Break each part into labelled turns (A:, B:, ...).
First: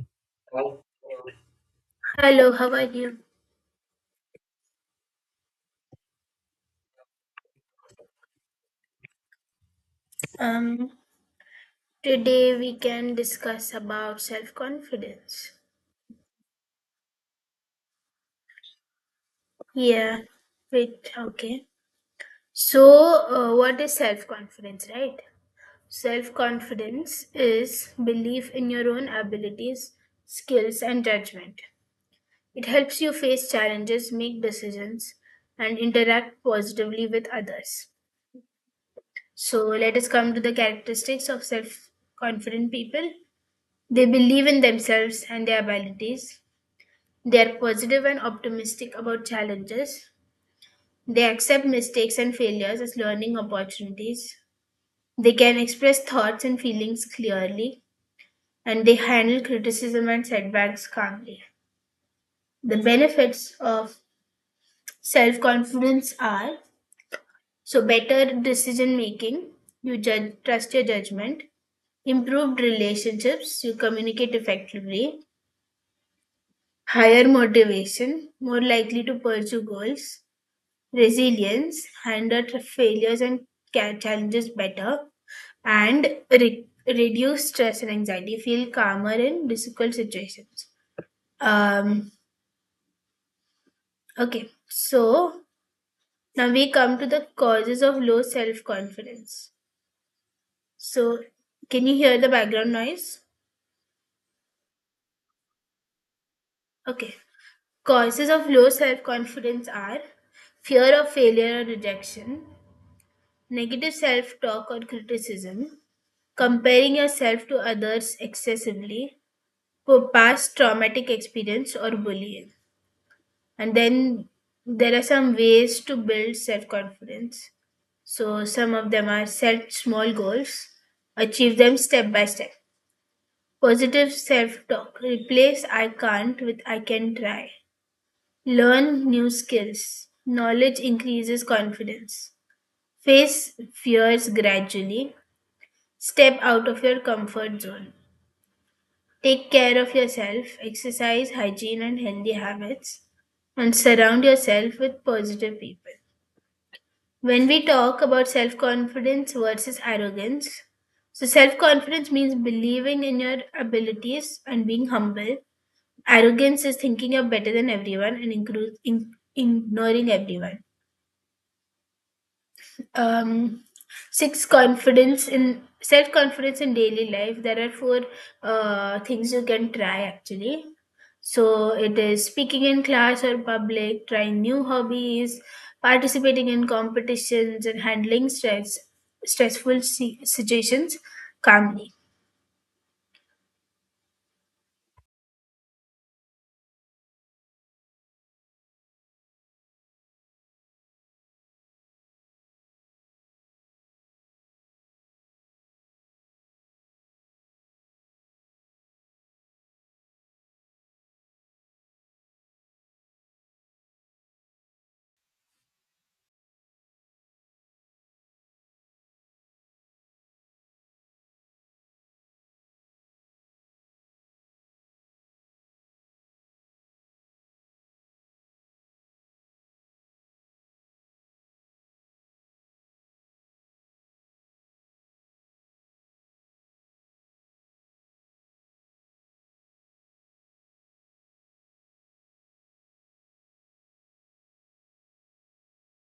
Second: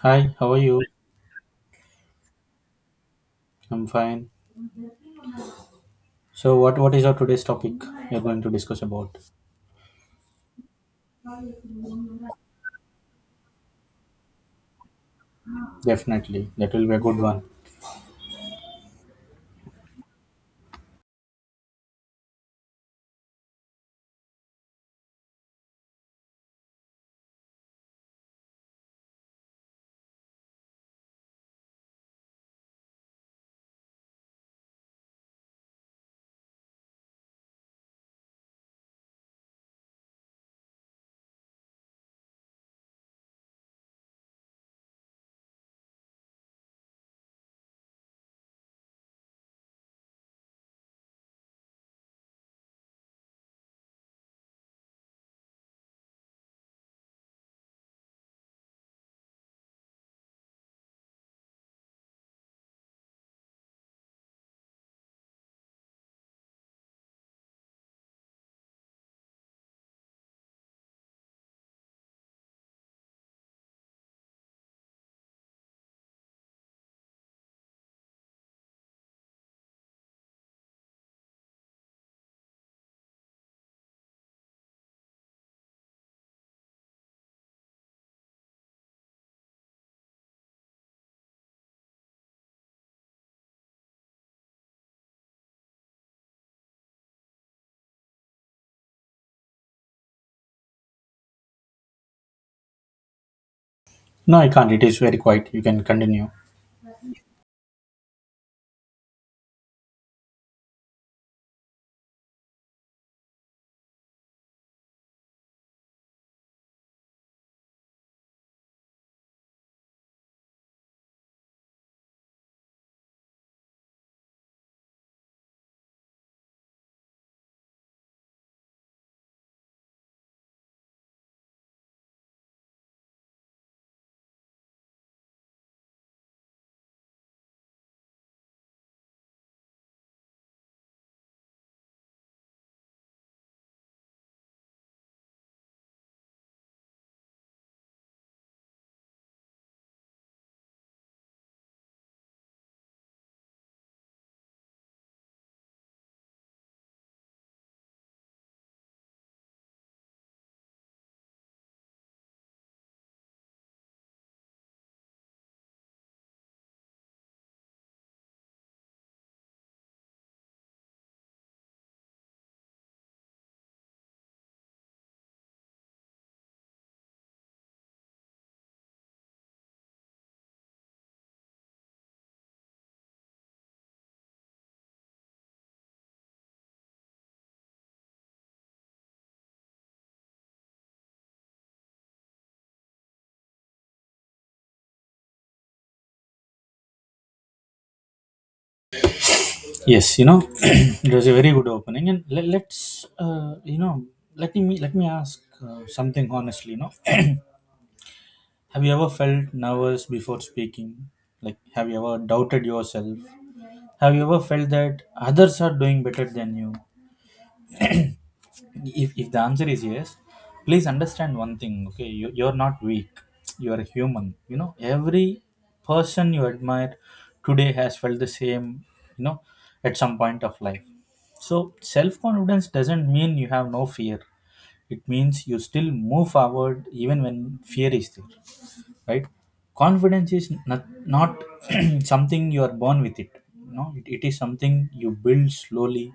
A: Hi, how are you?
B: Hello, how are you?
A: I'm fine. So what is our today's topic we are going to discuss about?
B: Um, Today we can discuss about self-confidence.
A: Definitely. That will be a good one.
B: Yeah, wait, okay. So, what is self-confidence, right? Self-confidence is belief in your own abilities, skills, and judgment. It helps you face challenges, make decisions, and interact positively with others. So, let us come to the characteristics of self-confident people. They believe in themselves and their abilities. They are positive and optimistic about challenges. They accept mistakes and failures as learning opportunities. They can express thoughts and feelings clearly, and they handle criticism and setbacks calmly. The benefits of self confidence are so better decision making, you judge, trust your judgment, improved relationships, you communicate effectively, higher motivation, more likely to pursue goals, resilience, handle the failures and challenges better, and reduce stress and anxiety, feel calmer in difficult situations. Um, okay, so now we come to the causes of low self confidence. So, can you hear the background noise?
A: No, I can't. It is very quiet. You can continue.
B: Okay, causes of low self confidence are fear of failure or rejection, negative self talk or criticism, comparing yourself to others excessively, for past traumatic experience or bullying, and then there are some ways to build self confidence. So some of them are set small goals, achieve them step by step, positive self talk, replace I can't with I can try, learn new skills, knowledge increases confidence, face fears gradually, step out of your comfort zone. Take care of yourself, exercise, hygiene, and healthy habits, and surround yourself with positive people. When we talk about self confidence versus arrogance, so self confidence means believing in your abilities and being humble. Arrogance is thinking you're better than everyone and ignoring everyone. um Six confidence in self confidence in daily life, there are four things you can try actually. So it is speaking in class or public, trying new hobbies, participating in competitions, and handling stress situations calmly.
A: Yes, it was a very good opening, and let's let me ask something honestly. Have you ever felt nervous before speaking? Like, have you ever doubted yourself? Have you ever felt that others are doing better than you? If the answer is yes, please understand one thing. Okay, you're not weak, you're a human. Every person you admire today has felt the same, you know at some point of life. So self-confidence doesn't mean you have no fear. It means you still move forward even when fear is there, right? Confidence is not something you are born with. It is something you build slowly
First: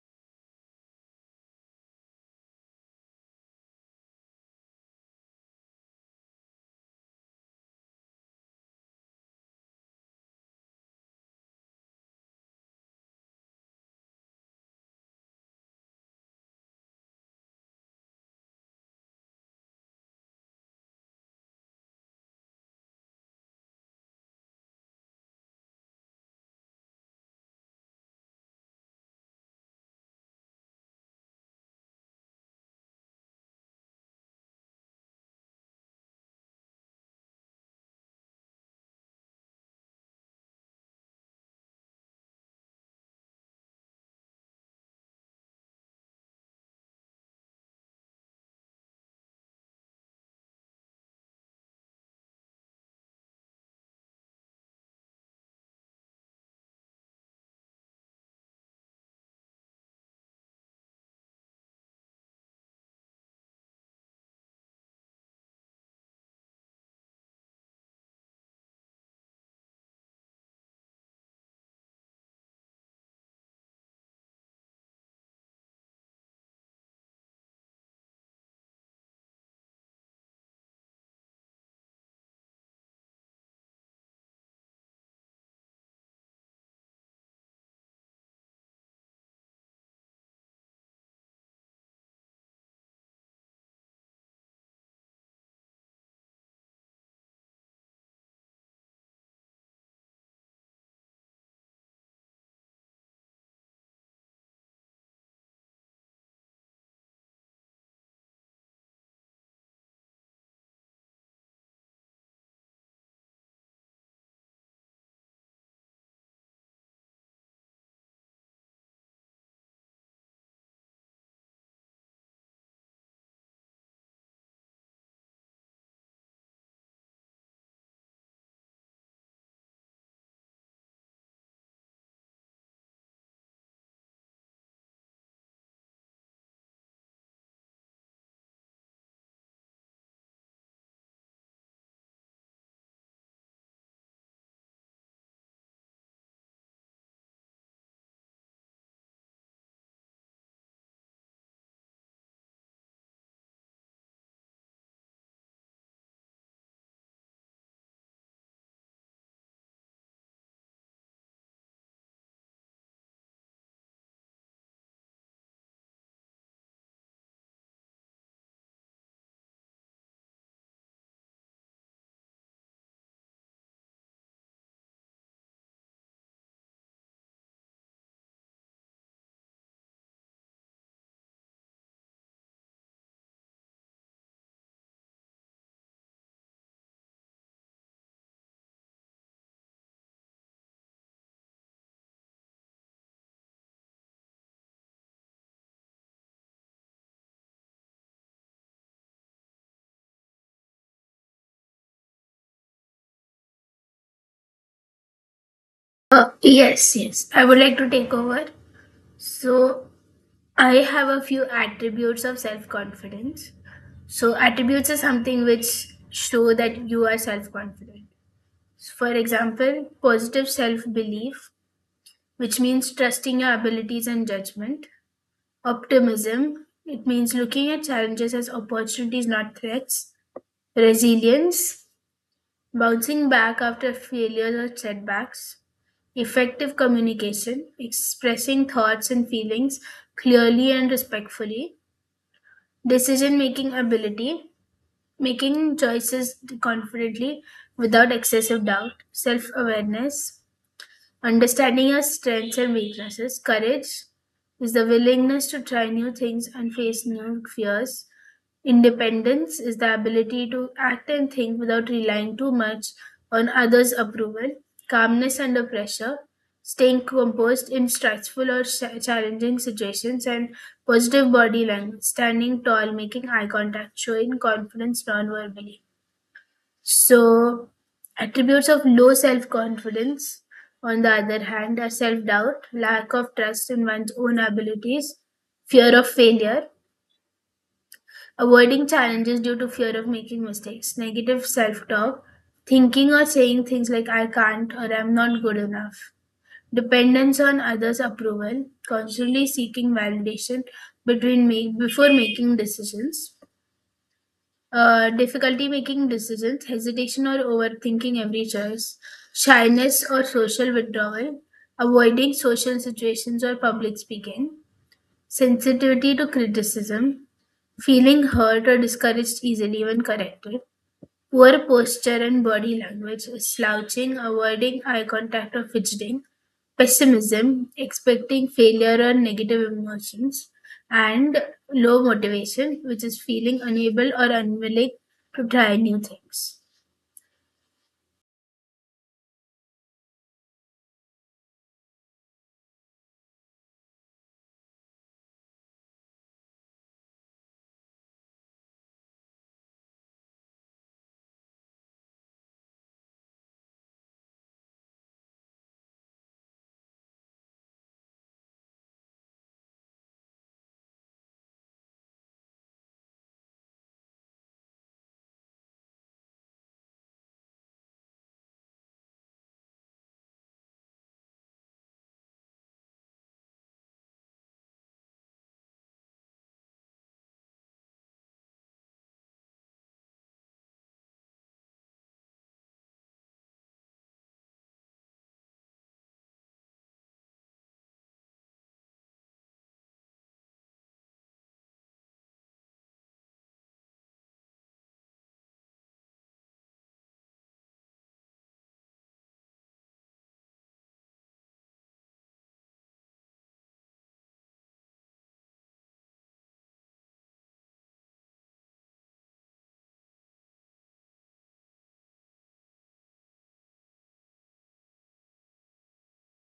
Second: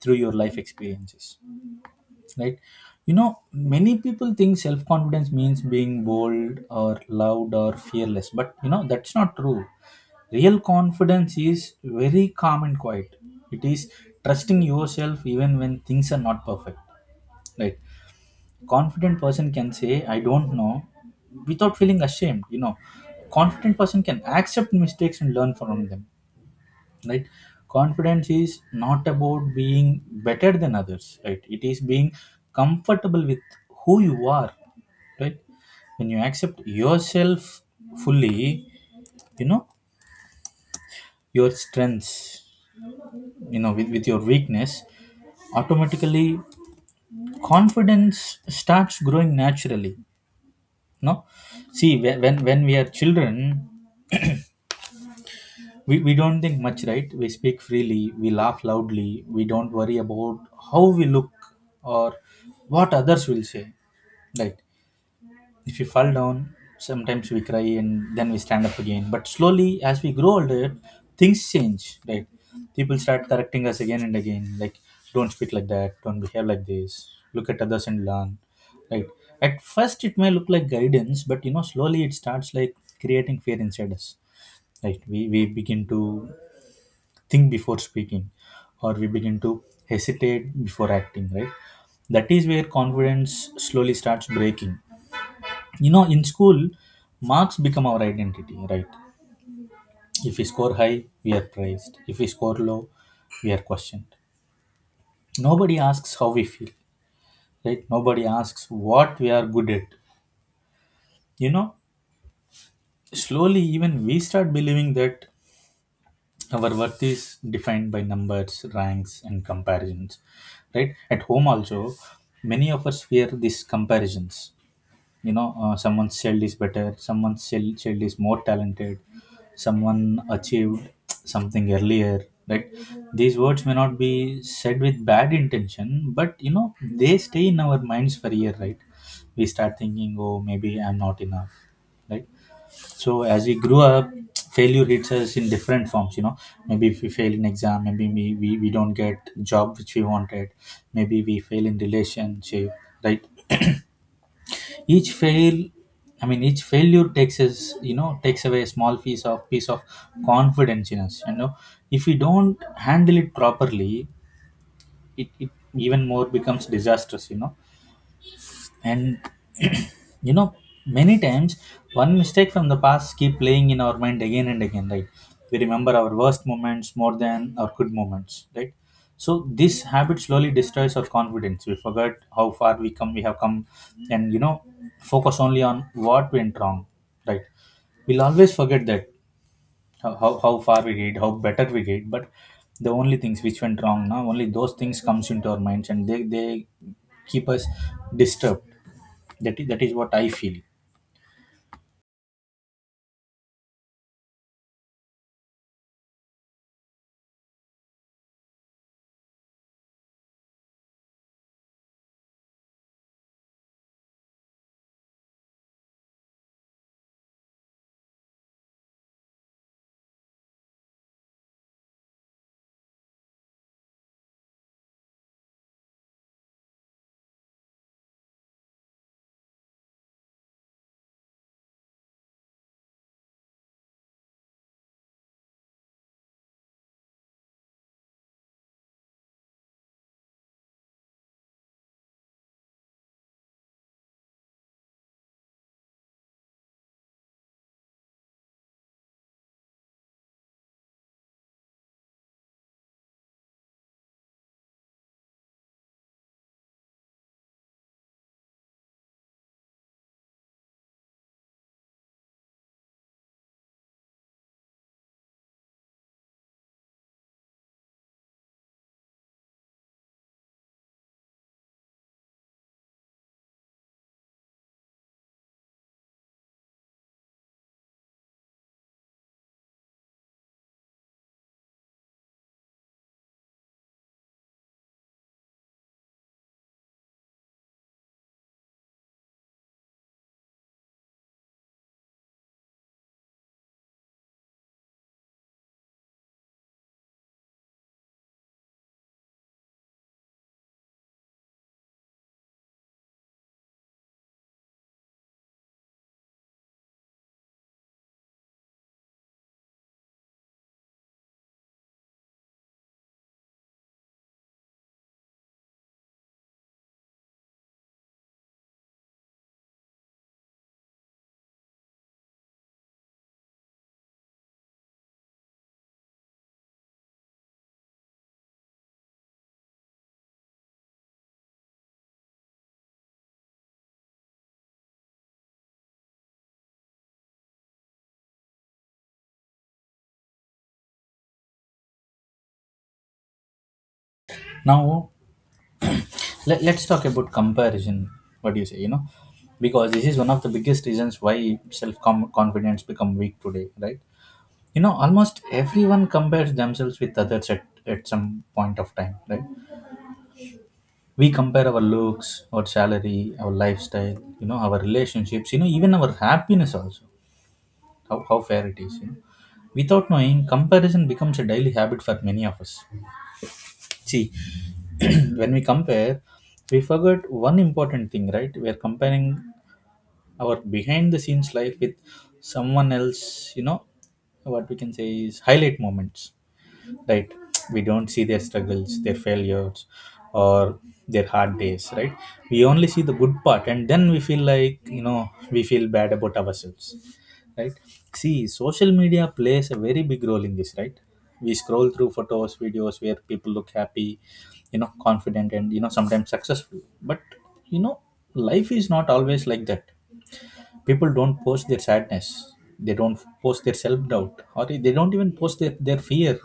A: through your life experiences, right? Many people think self confidence means being bold or loud or fearless, but that's not true. Real confidence is very calm and quiet. It is trusting yourself even when things are not perfect, right? confident person can say I don't know without feeling ashamed. Confident person can accept mistakes and learn from them, right? Confidence is not about being better than others, right? It is being comfortable with who you are, right? When you accept yourself fully, you know your strengths, with your weakness, automatically confidence starts growing naturally. No. See, when we are children, we don't think much, right? We speak freely, we laugh loudly, we don't worry about how we look or what others will say, right? If we fall down, sometimes we cry and then we stand up again. But slowly, as we grow older, things change, right? People start correcting us again and again, like, don't speak like that, don't behave like this, look at others and learn, right? At first, it may look like guidance, but slowly it starts like creating fear inside us, right? We begin to think before speaking, or we begin to hesitate before acting, right? That is where confidence slowly starts breaking. In school, marks become our identity, right? If we score high, we are praised. If we score low, we are questioned. Nobody asks how we feel, right? Nobody asks what we are good at you know Slowly, even we start believing that our worth is defined by numbers, ranks, and comparisons, right? At home also, many of us fear these comparisons. Someone's child is better, someone's child is more talented, someone achieved something earlier, right? These words may not be said with bad intention, but they stay in our minds for a year, right? We start thinking, oh, maybe I'm not enough, right? So as we grew up, failure hits us in different forms. Maybe if we fail in exam, maybe we don't get job which we wanted. Maybe we fail in relationship, right? each fail I mean, each failure takes us, takes away a small piece of confidence in us. If we don't handle it properly, it even more becomes disastrous. And you know many times one mistake from the past keep playing in our mind again and again, right? We remember our worst moments more than our good moments, right? So this habit slowly destroys our confidence. We forget how far we have come, and focus only on what went wrong, right? We'll always forget that how far we did, how better we did, but the only things which went wrong now, only those things comes into our minds, and they keep us disturbed. That is what I feel.
B: Yes, yes, I would like to take over. So, I have a few attributes of self confidence. So, attributes are something which show that you are self confident. For example, positive self belief, which means trusting your abilities and judgment, optimism, it means looking at challenges as opportunities, not threats, resilience, bouncing back after failures or setbacks, effective communication, expressing thoughts and feelings clearly and respectfully, decision making ability, making choices confidently without excessive doubt, self awareness, understanding your strengths and weaknesses. Courage is the willingness to try new things and face new fears. Independence is the ability to act and think without relying too much on others' approval. Calmness under pressure. Staying composed in stressful or challenging situations, and positive body language. Standing tall, making eye contact, showing confidence non verbally. So, attributes of low self confidence, on the other hand, are self doubt, lack of trust in one's own abilities, fear of failure, avoiding challenges due to fear of making mistakes, negative self talk, thinking or saying things like I can't or I'm not good enough, dependence on others' approval, constantly seeking validation between make, before making decisions, difficulty making decisions, hesitation or overthinking every choice, shyness or social withdrawal, avoiding social situations or public speaking, sensitivity to criticism, feeling hurt or discouraged easily when corrected, poor posture and body language, slouching, avoiding eye contact or fidgeting, pessimism, expecting failure or negative emotions, and low motivation, which is feeling unable or unwilling to try new things.
A: Now, let's talk about comparison. What do you say? Because this is one of the biggest reasons why self confidence become weak today, right? Almost everyone compares themselves with others at some point of time, right? We compare our looks, our salary, our lifestyle, our relationships, even our happiness also. How fair it is? Without knowing, comparison becomes a daily habit for many of us. See, when we compare, we forgot one important thing, right? We are comparing our behind the scenes life with someone else, what we can say is highlight moments, right? We don't see their struggles, their failures, or their hard days, right? We only see the good part, and then we feel like, we feel bad about ourselves, right? See, social media plays a very big role in this, right? We scroll through photos, videos where people look happy, confident, and sometimes successful, but you know life is not always like that. People don't post their sadness, they don't post their self-doubt, or they don't even post their fear,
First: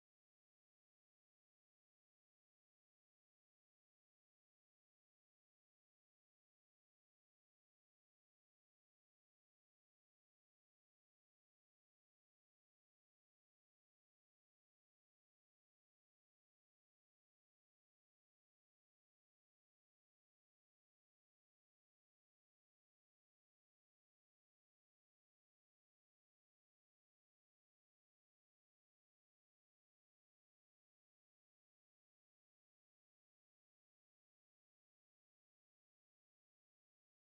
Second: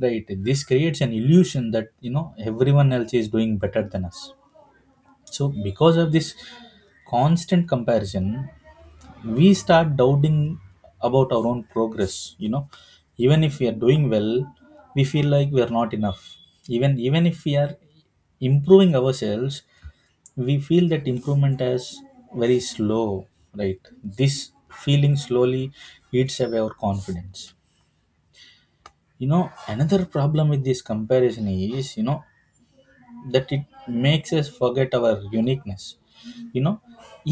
A: right? This creates an illusion that everyone else is doing better than us. So because of this constant comparison, we start doubting about our own progress. Even if we are doing well, we feel like we are not enough. Even if we are improving ourselves, we feel that improvement is very slow, right? This feeling slowly eats away our confidence. Another problem with this comparison is, that it makes us forget our uniqueness you know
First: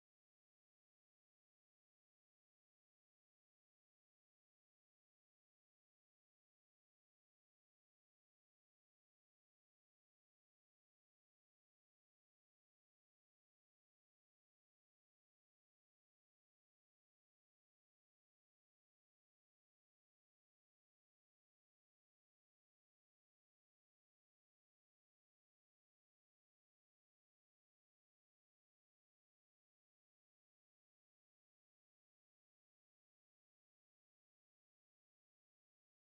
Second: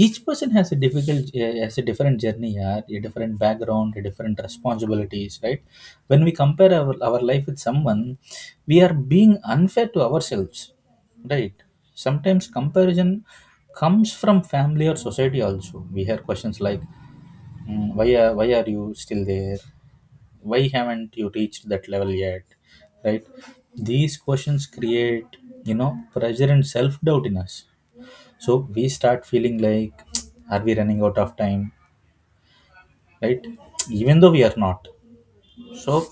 A: each person has a difficult has a different journey, yeah, a different background, a different responsibilities, right? When we compare our life with someone, we are being unfair to ourselves, right? Sometimes comparison comes from family or society also. We hear questions like, why are you still there? Why haven't you reached that level yet? Right? These questions create, pressure and self doubt in us. So we start feeling like, are we running out of time? Right? Even though we are not. So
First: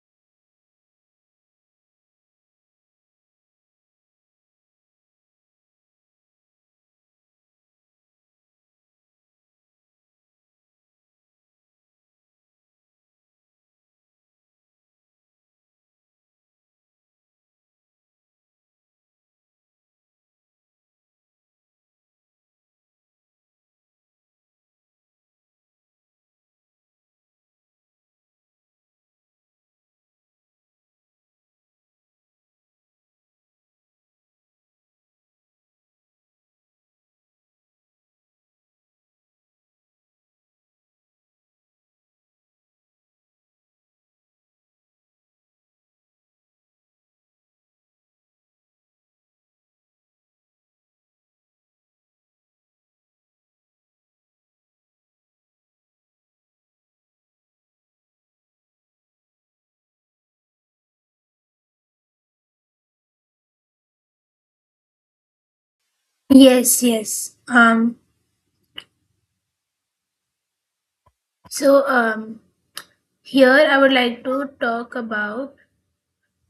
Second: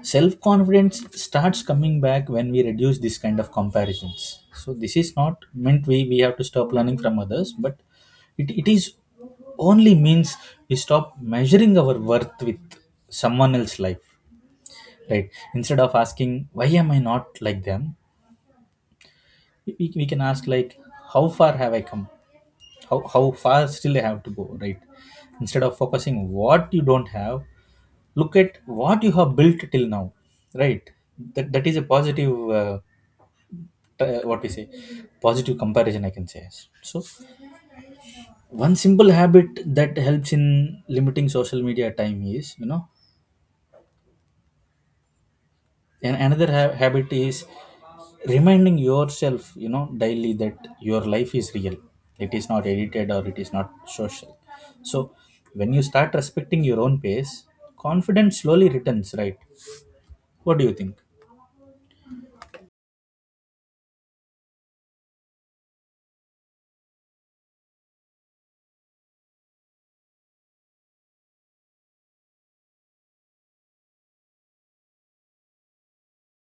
A: self confidence starts coming back when we reduce this kind of comparisons. So, this is not meant we have to stop learning from others, but it is only means we stop measuring our worth with someone else's life, right? Instead of asking, why am I not like them, we can ask, like, how far have I come? How far still they have to go, right? Instead of focusing what you don't have, look at what you have built till now, right? That is a positive what we say, positive comparison, I can say. So one simple habit that helps in limiting social media time is, and another habit is reminding yourself, daily that your life is real. It is not edited or it is not social. So when you start respecting your own pace, confidence slowly returns, right? What do you think?
B: Yes, yes. So, here I would like to talk about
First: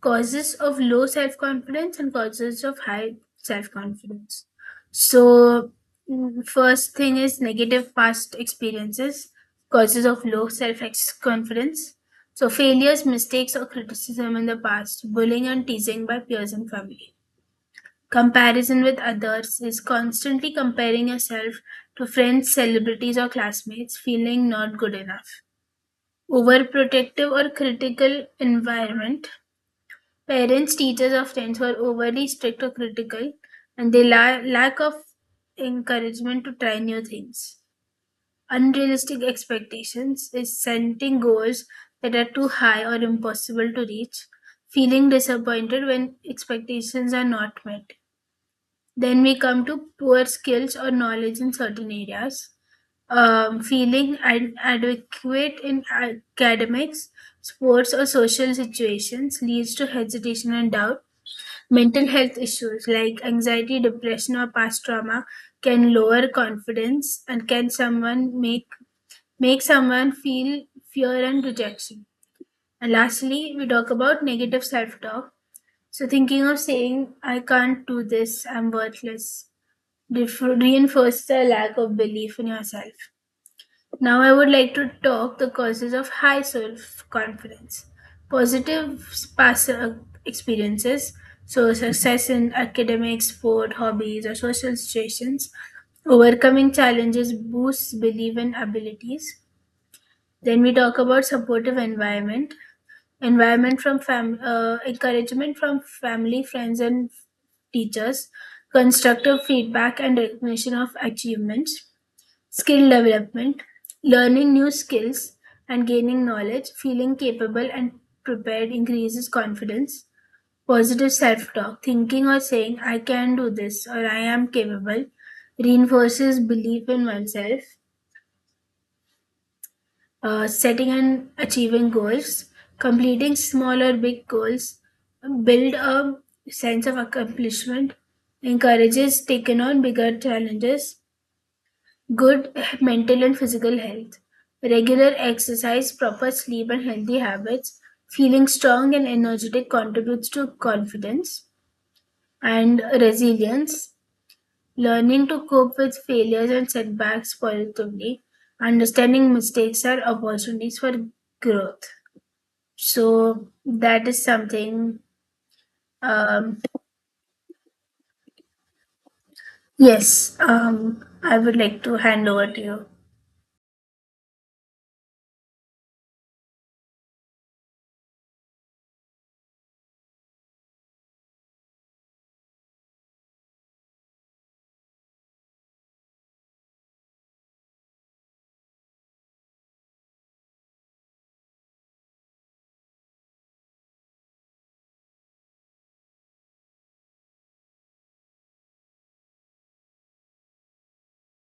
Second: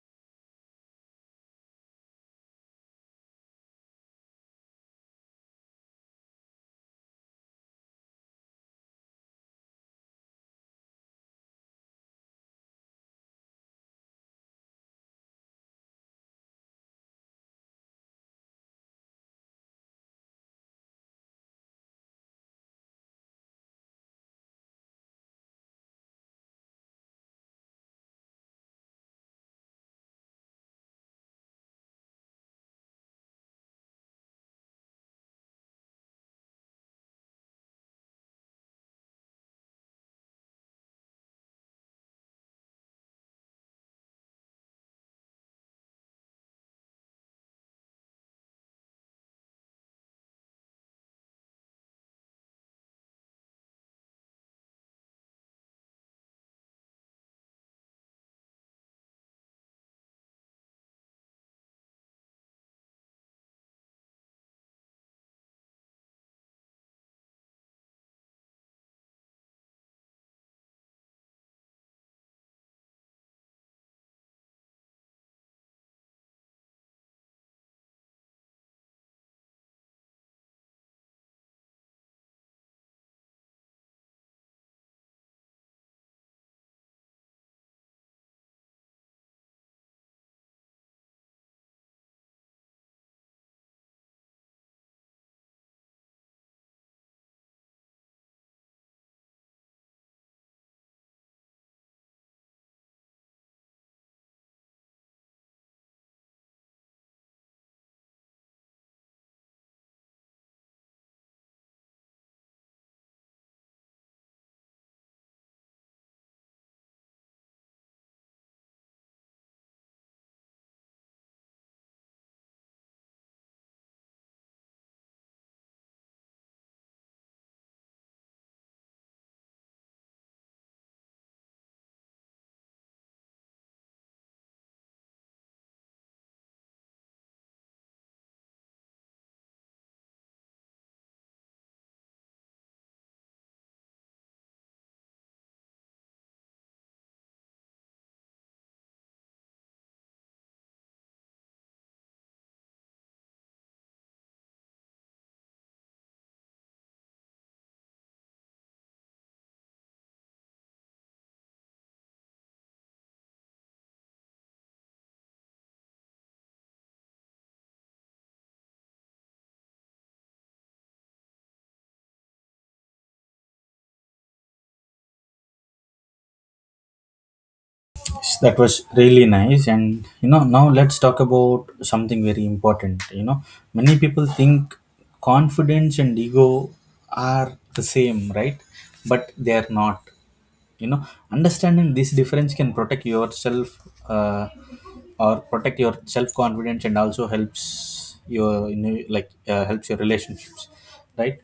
B: causes of low self confidence and causes of high self confidence. So, first thing is negative past experiences, causes of low self confidence. So, failures, mistakes, or criticism in the past, bullying and teasing by peers and family. Comparison with others is constantly comparing yourself to friends, celebrities, or classmates, feeling not good enough. Overprotective or critical environment. Parents, teachers of friends were overly strict or critical, and they lack of encouragement to try new things. Unrealistic expectations is setting goals that are too high or impossible to reach, feeling disappointed when expectations are not met. Then we come to poor skills or knowledge in certain areas, feeling adequate in academics, sports, or social situations leads to hesitation and doubt. Mental health issues like anxiety, depression, or past trauma can lower confidence and can someone make make someone feel fear and rejection. And lastly, we talk about negative self-talk. So thinking of saying I can't do this, I'm worthless, reinforces the lack of belief in yourself. Now, I would like to talk the causes of high self-confidence. Positive past experiences, so success in academics, sport, hobbies, or social situations, overcoming challenges boosts belief in abilities. Then we talk about supportive environment, environment from encouragement from family, friends, and teachers, constructive feedback, and recognition of achievements. Skill development, learning new skills and gaining knowledge, feeling capable and prepared increases confidence. Positive self talk, thinking or saying, I can do this or I am capable, reinforces belief in oneself. Setting and achieving goals, completing small or big goals, build a sense of accomplishment, encourages taking on bigger challenges, good mental and physical health, regular exercise, proper sleep, and healthy habits, feeling strong and energetic contributes to confidence and resilience, learning to cope with failures and setbacks positively, understanding mistakes are opportunities for growth. So, that is something, um, yes, I would like to hand over to you.
A: Yes, that was really nice, and now let's talk about something very important. Many people think confidence and ego are the same, right? But they are not. you know Understanding this difference can protect yourself, uh, or protect your self confidence, and also helps your you know, like helps your relationships, right?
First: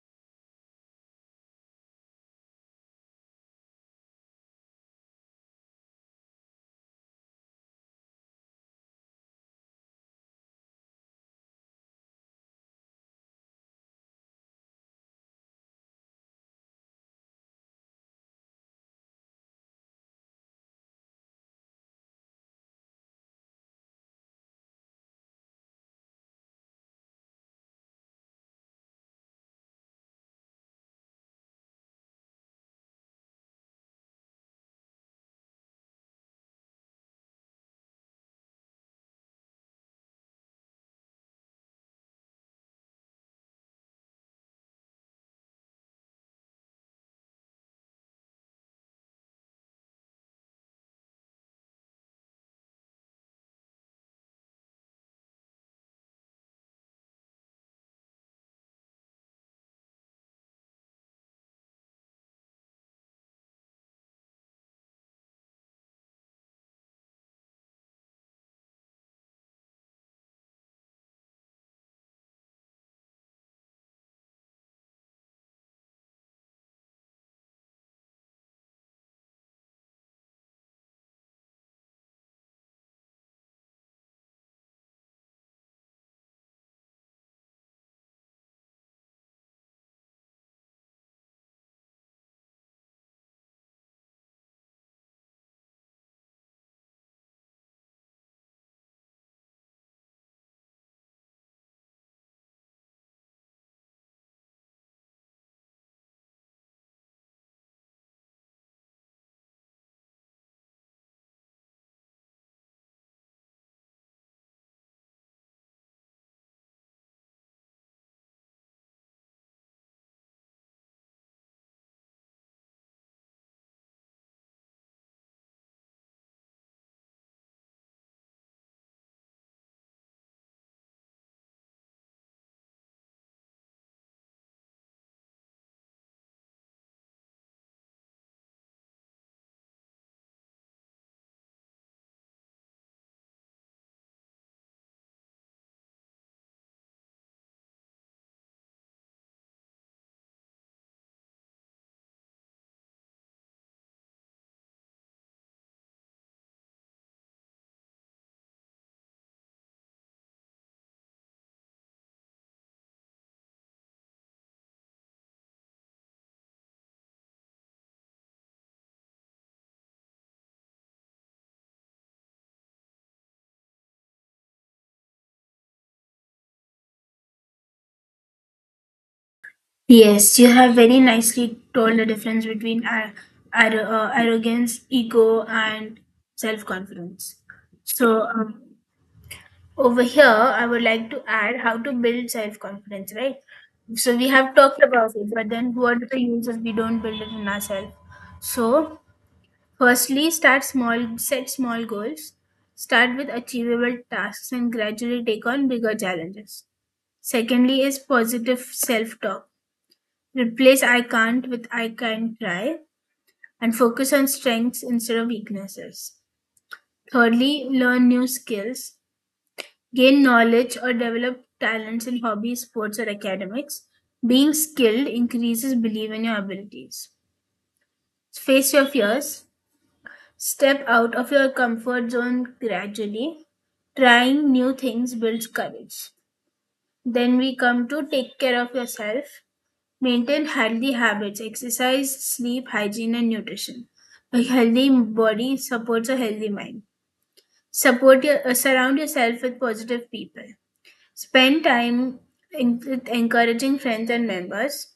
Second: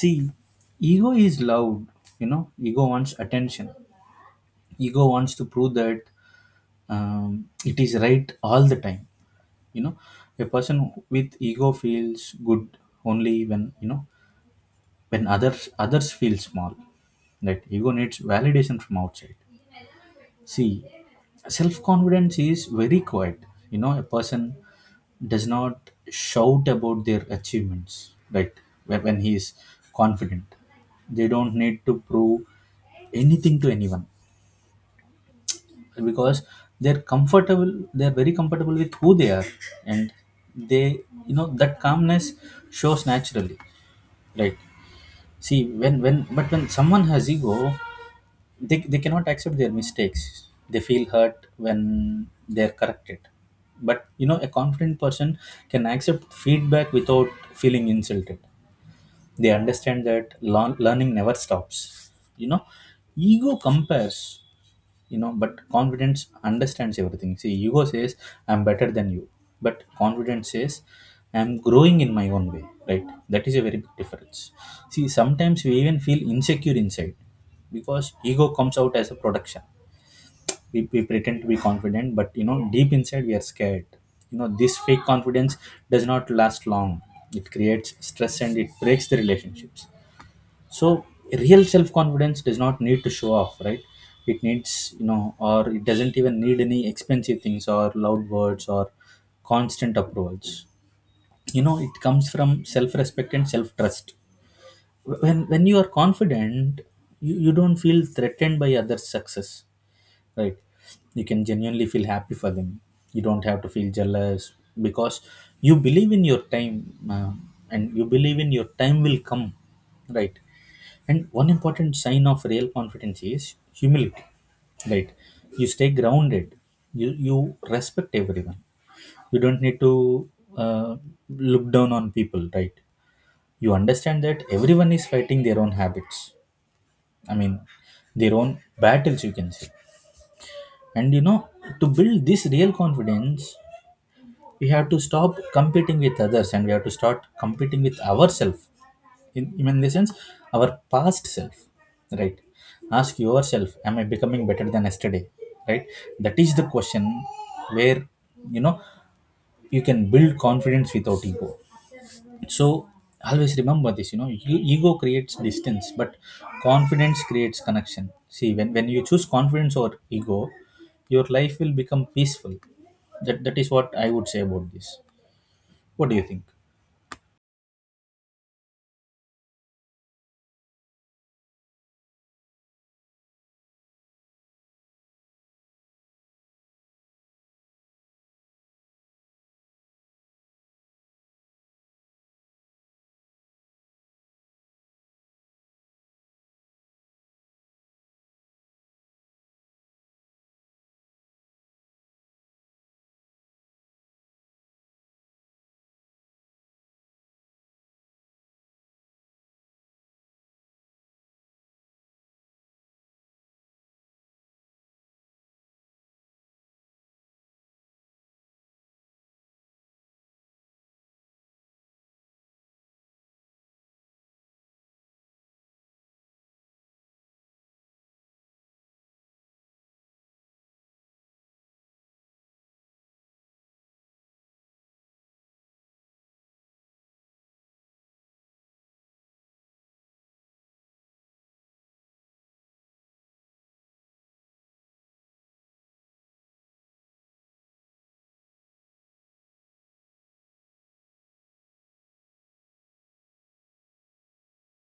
A: See, ego is loud. Ego wants attention. Ego wants to prove that, it is right all the time. you know a person with ego feels good only when, when others feel small. That ego needs validation from outside. See, self confidence is very quiet. A person does not shout about their achievements, right? When he is confident, they don't need to prove anything to anyone, because they're very comfortable with who they are, and that calmness shows naturally, right? See, but when someone has ego, they cannot accept their mistakes. They feel hurt when they're corrected. But you know, a confident person can accept feedback without feeling insulted. They understand that learning never stops. you know ego compares, but confidence understands everything. See, ego says I'm better than you, but confidence says I'm growing in my own way, right? That is a very big difference. See, sometimes we even feel insecure inside because ego comes out as a production. We pretend to be confident, but deep inside we are scared. You know, this fake confidence does not last long. It creates stress and it breaks the relationships. So real self confidence does not need to show off, right? It needs, or it doesn't even need any expensive things or loud words or constant approvals. You know, it comes from self respect and self trust. When you are confident, you don't feel threatened by others success, right? You can genuinely feel happy for them. You don't have to feel jealous because you believe in your time and you believe in your time will come, right? And one important sign of real confidence is humility, right? You stay grounded. You respect everyone. You don't need to uh, look down on people, right? You understand that everyone is fighting their own habits. I mean, their own battles, you can say. And you know, to build this real confidence, we have to stop competing with others and we have to start competing with ourselves, in the sense our past self, right? Ask yourself, am I becoming better than yesterday? Right? That is the question where, you know, you can build confidence without ego. So always remember this, you know, ego creates distance, but confidence creates connection. See, when you choose confidence or ego, your life will become peaceful. That is what I would say about this. What do you think?
B: Yes, you have very nicely told the difference between arrogance, ego, and self confidence. So, over here, I would like to add how to build self confidence, right? So, we have talked about it, but then what are the uses we don't build it in ourselves? So, firstly, start small, set small goals, start with achievable tasks, and gradually take on bigger challenges. Secondly, is positive self talk. Replace I can't with I can try, and focus on strengths instead of weaknesses. Thirdly, learn new skills, gain knowledge or develop talents in hobbies, sports, or academics. Being skilled increases belief in your abilities. Face your fears, step out of your comfort zone gradually. Trying new things builds courage. Then we come to take care of yourself. Maintain healthy habits, exercise, sleep, hygiene, and nutrition. A healthy body supports a healthy mind. Surround yourself with positive people. Spend time in, with encouraging friends and members.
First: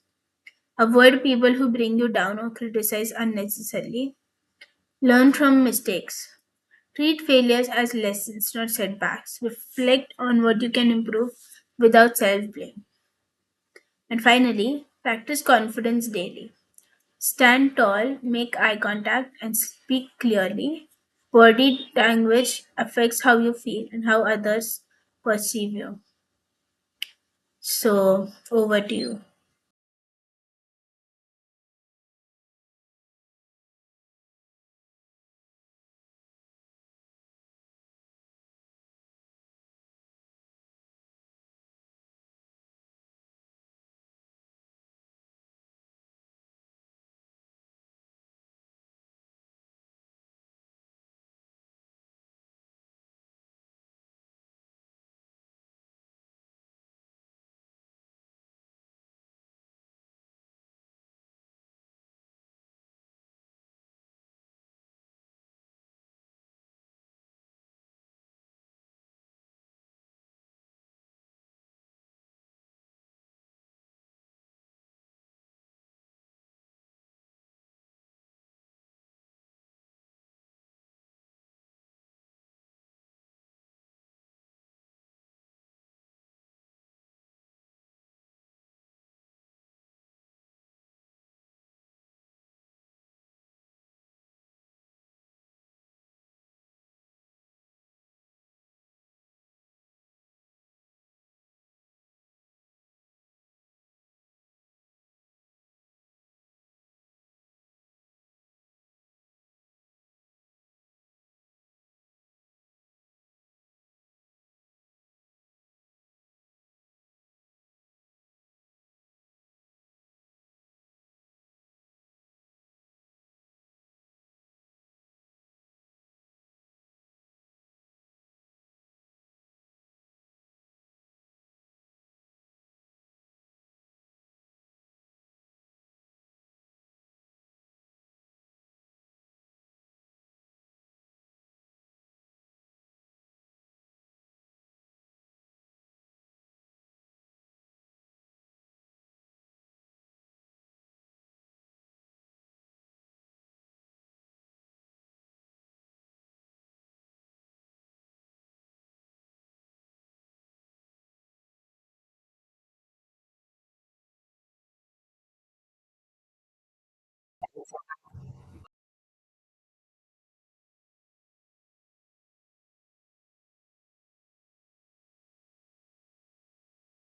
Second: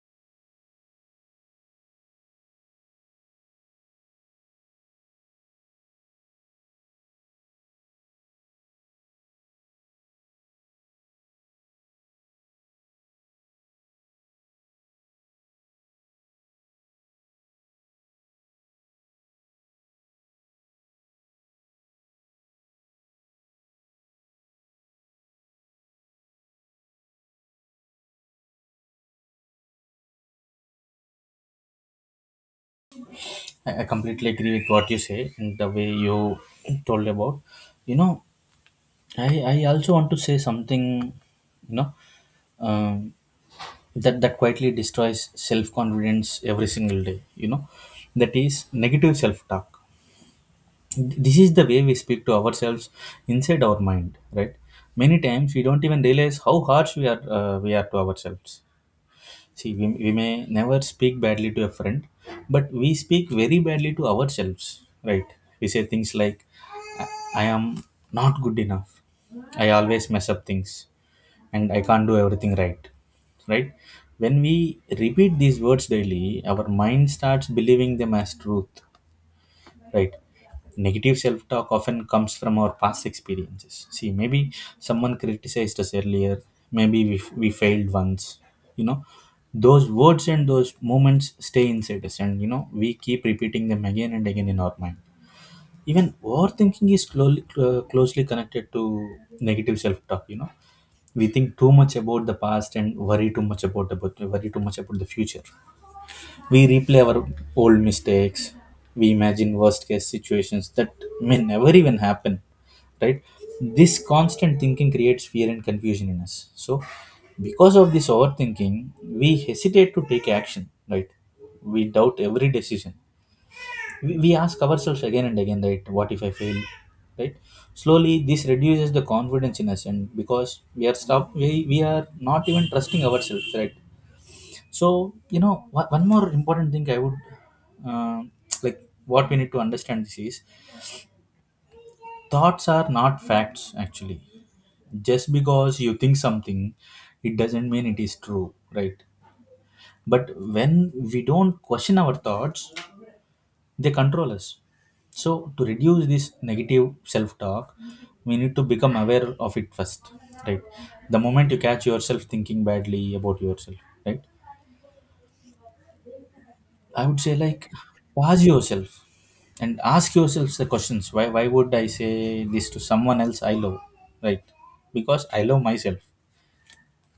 B: Avoid people who bring you down or criticize unnecessarily. Learn from mistakes. Treat failures as lessons, not setbacks. Reflect on what you can improve without self blame. And finally, practice confidence daily. Stand tall, make eye contact, and speak clearly. Body language affects how you feel and how others perceive you. So, over to you.
A: I completely agree with what you say and the way you told about. You know, I also want to say something, you know, um, that quietly destroys self confidence every single day, you know, that is negative self talk. This is the way we speak to ourselves inside our mind, right? Many times we don't even realize how harsh we are to ourselves. See, we may never speak badly to a friend, but we speak very badly to ourselves, right? We say things like, I, I am not good enough. I always mess up things and I can't do everything right, right? When we repeat these words daily, our mind starts believing them as truth, right? Negative self-talk often comes from our past experiences. See, maybe someone criticized us earlier, maybe we failed once. You know, those words and those moments stay inside us, and you know, we keep repeating them again and again in our mind. Even overthinking is closely connected to negative self-talk. You know, we think too much about the past and worry too much about the future. We replay our old mistakes. We imagine worst case situations that may never even happen, right? This constant thinking creates fear and confusion in us. So because of this overthinking, we hesitate to take action, right? We doubt every decision. We ask ourselves again and again, right? What if I fail? Right? Slowly, this reduces the confidence in us, and because we are not even trusting ourselves, right? So you know, one more important thing I would uh, like, what we need to understand this is thoughts are not facts actually. Just because you think something, it doesn't mean it is true, right? But when we don't question our thoughts, they control us. So to reduce this negative self talk, we need to become aware of it first, right? The moment you catch yourself thinking badly about yourself, right, I would say like, pause yourself and ask yourselves the questions. Why would I say this to someone else I love? Right? Because I love myself.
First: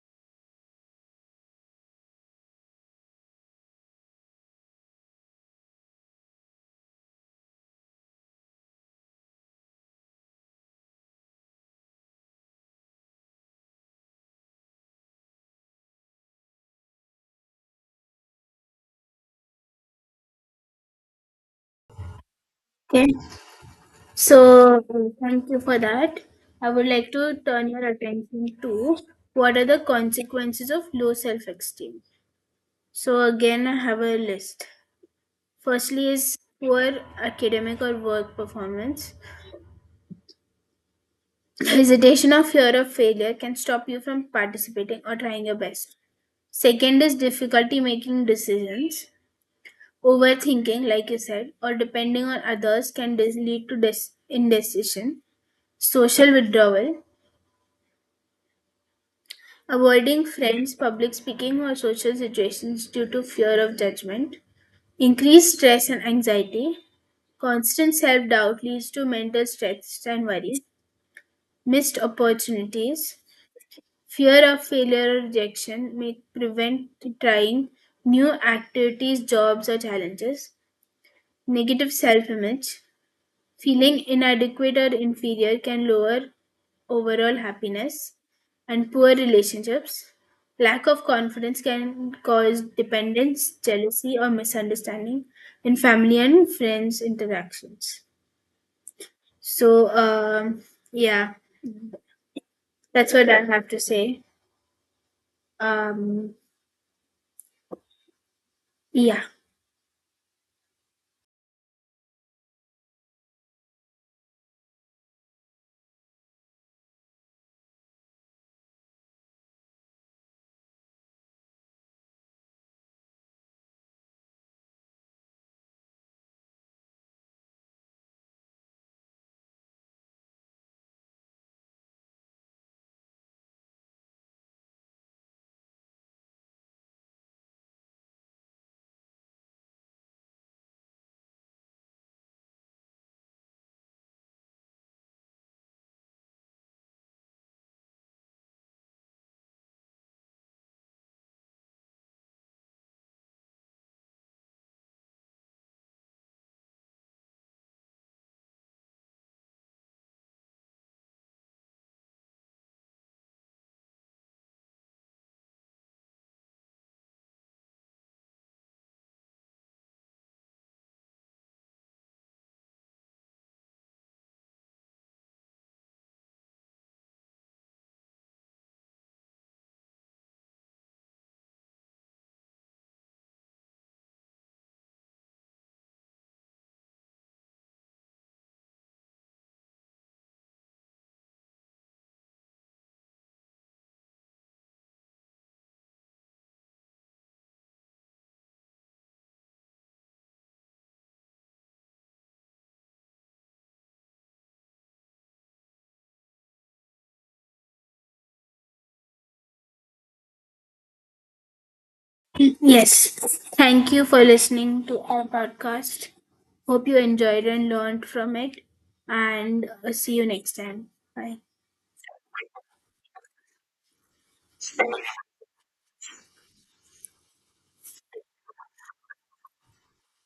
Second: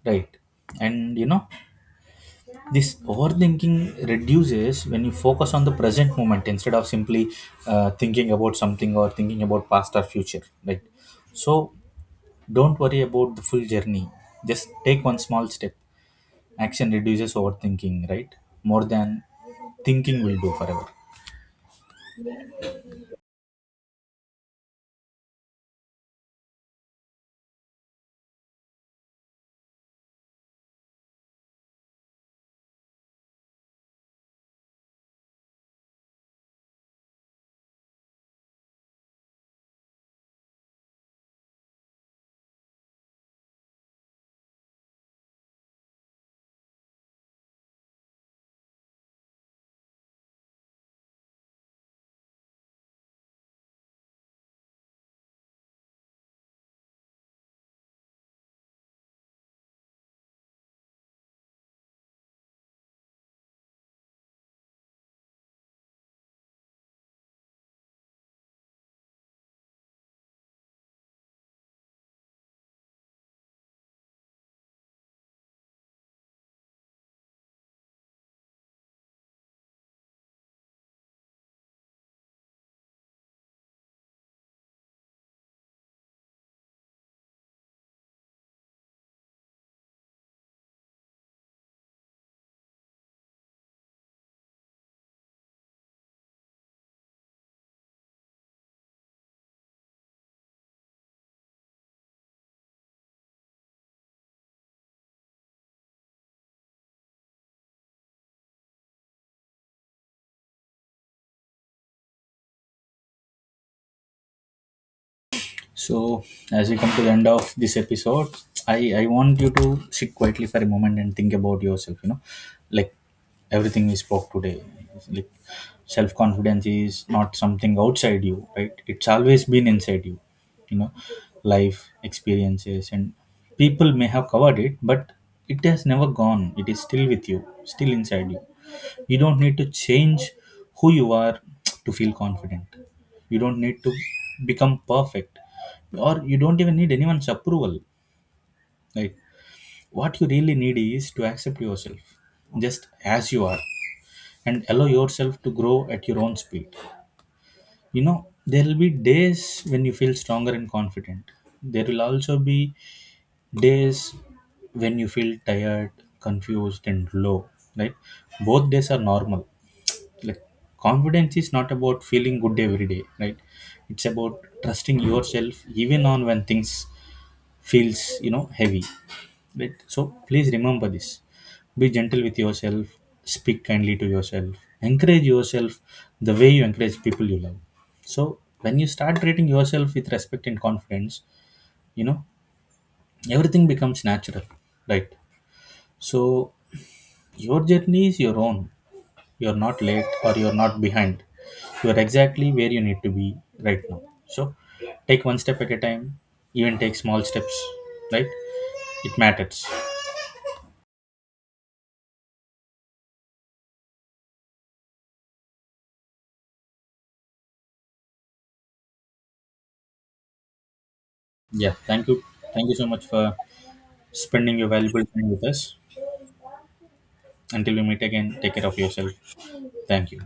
A: Right. And you know, this overthinking reduces when you focus on the present moment instead of simply thinking about something or thinking about past or future. Right. So don't worry about the full journey. Just take one small step. Action reduces overthinking, right? More than thinking will do forever.
B: Okay. So, thank you for that. I would like to turn your attention to what are the consequences of low self esteem. So, again, I have a list. Firstly, is poor academic or work performance. Hesitation or fear of failure can stop you from participating or trying your best. Second is difficulty making decisions. Overthinking, like you said, or depending on others can lead to indecision. Social withdrawal. Avoiding friends, public speaking, or social situations due to fear of judgment. Increased stress and anxiety. Constant self doubt leads to mental stress and worry. Missed opportunities. Fear of failure or rejection may prevent trying new activities, jobs, or challenges. Negative self image, feeling inadequate or inferior can lower overall happiness, and poor relationships. Lack of confidence can cause dependence, jealousy, or misunderstanding in family and friends interactions. So, yeah, that's what I have to say. Um, yeah.
A: So as we come to the end of this episode, I want you to sit quietly for a moment and think about yourself. You know, like, everything we spoke today, like, self confidence is not something outside you, right? It's always been inside you. You know, life experiences and people may have covered it, but it has never gone. It is still with you, still inside you. You don't need to change who you are to feel confident. You don't need to become perfect, or you don't even need anyone's approval. Like, what you really need is to accept yourself just as you are and allow yourself to grow at your own speed. You know, there will be days when you feel stronger and confident. There will also be days when you feel tired, confused, and low, right? Both days are normal. Like, confidence is not about feeling good every day, right? It's about trusting yourself even on when things feels, you know, heavy, right? So please remember this, be gentle with yourself, speak kindly to yourself, encourage yourself the way you encourage people you love. So when you start treating yourself with respect and confidence, you know, everything becomes natural, right? So your journey is your own. You're not late or you're not behind. You're exactly where you need to be right now. So take one step at a time, even take small steps, right? It matters.
B: Yes. Thank you for listening to our podcast. Hope you enjoyed and learned from it. And see you next time. Bye.
A: Yeah, thank you. Thank you so much for spending your valuable time with us. Until we meet again, take care of yourself. Thank you.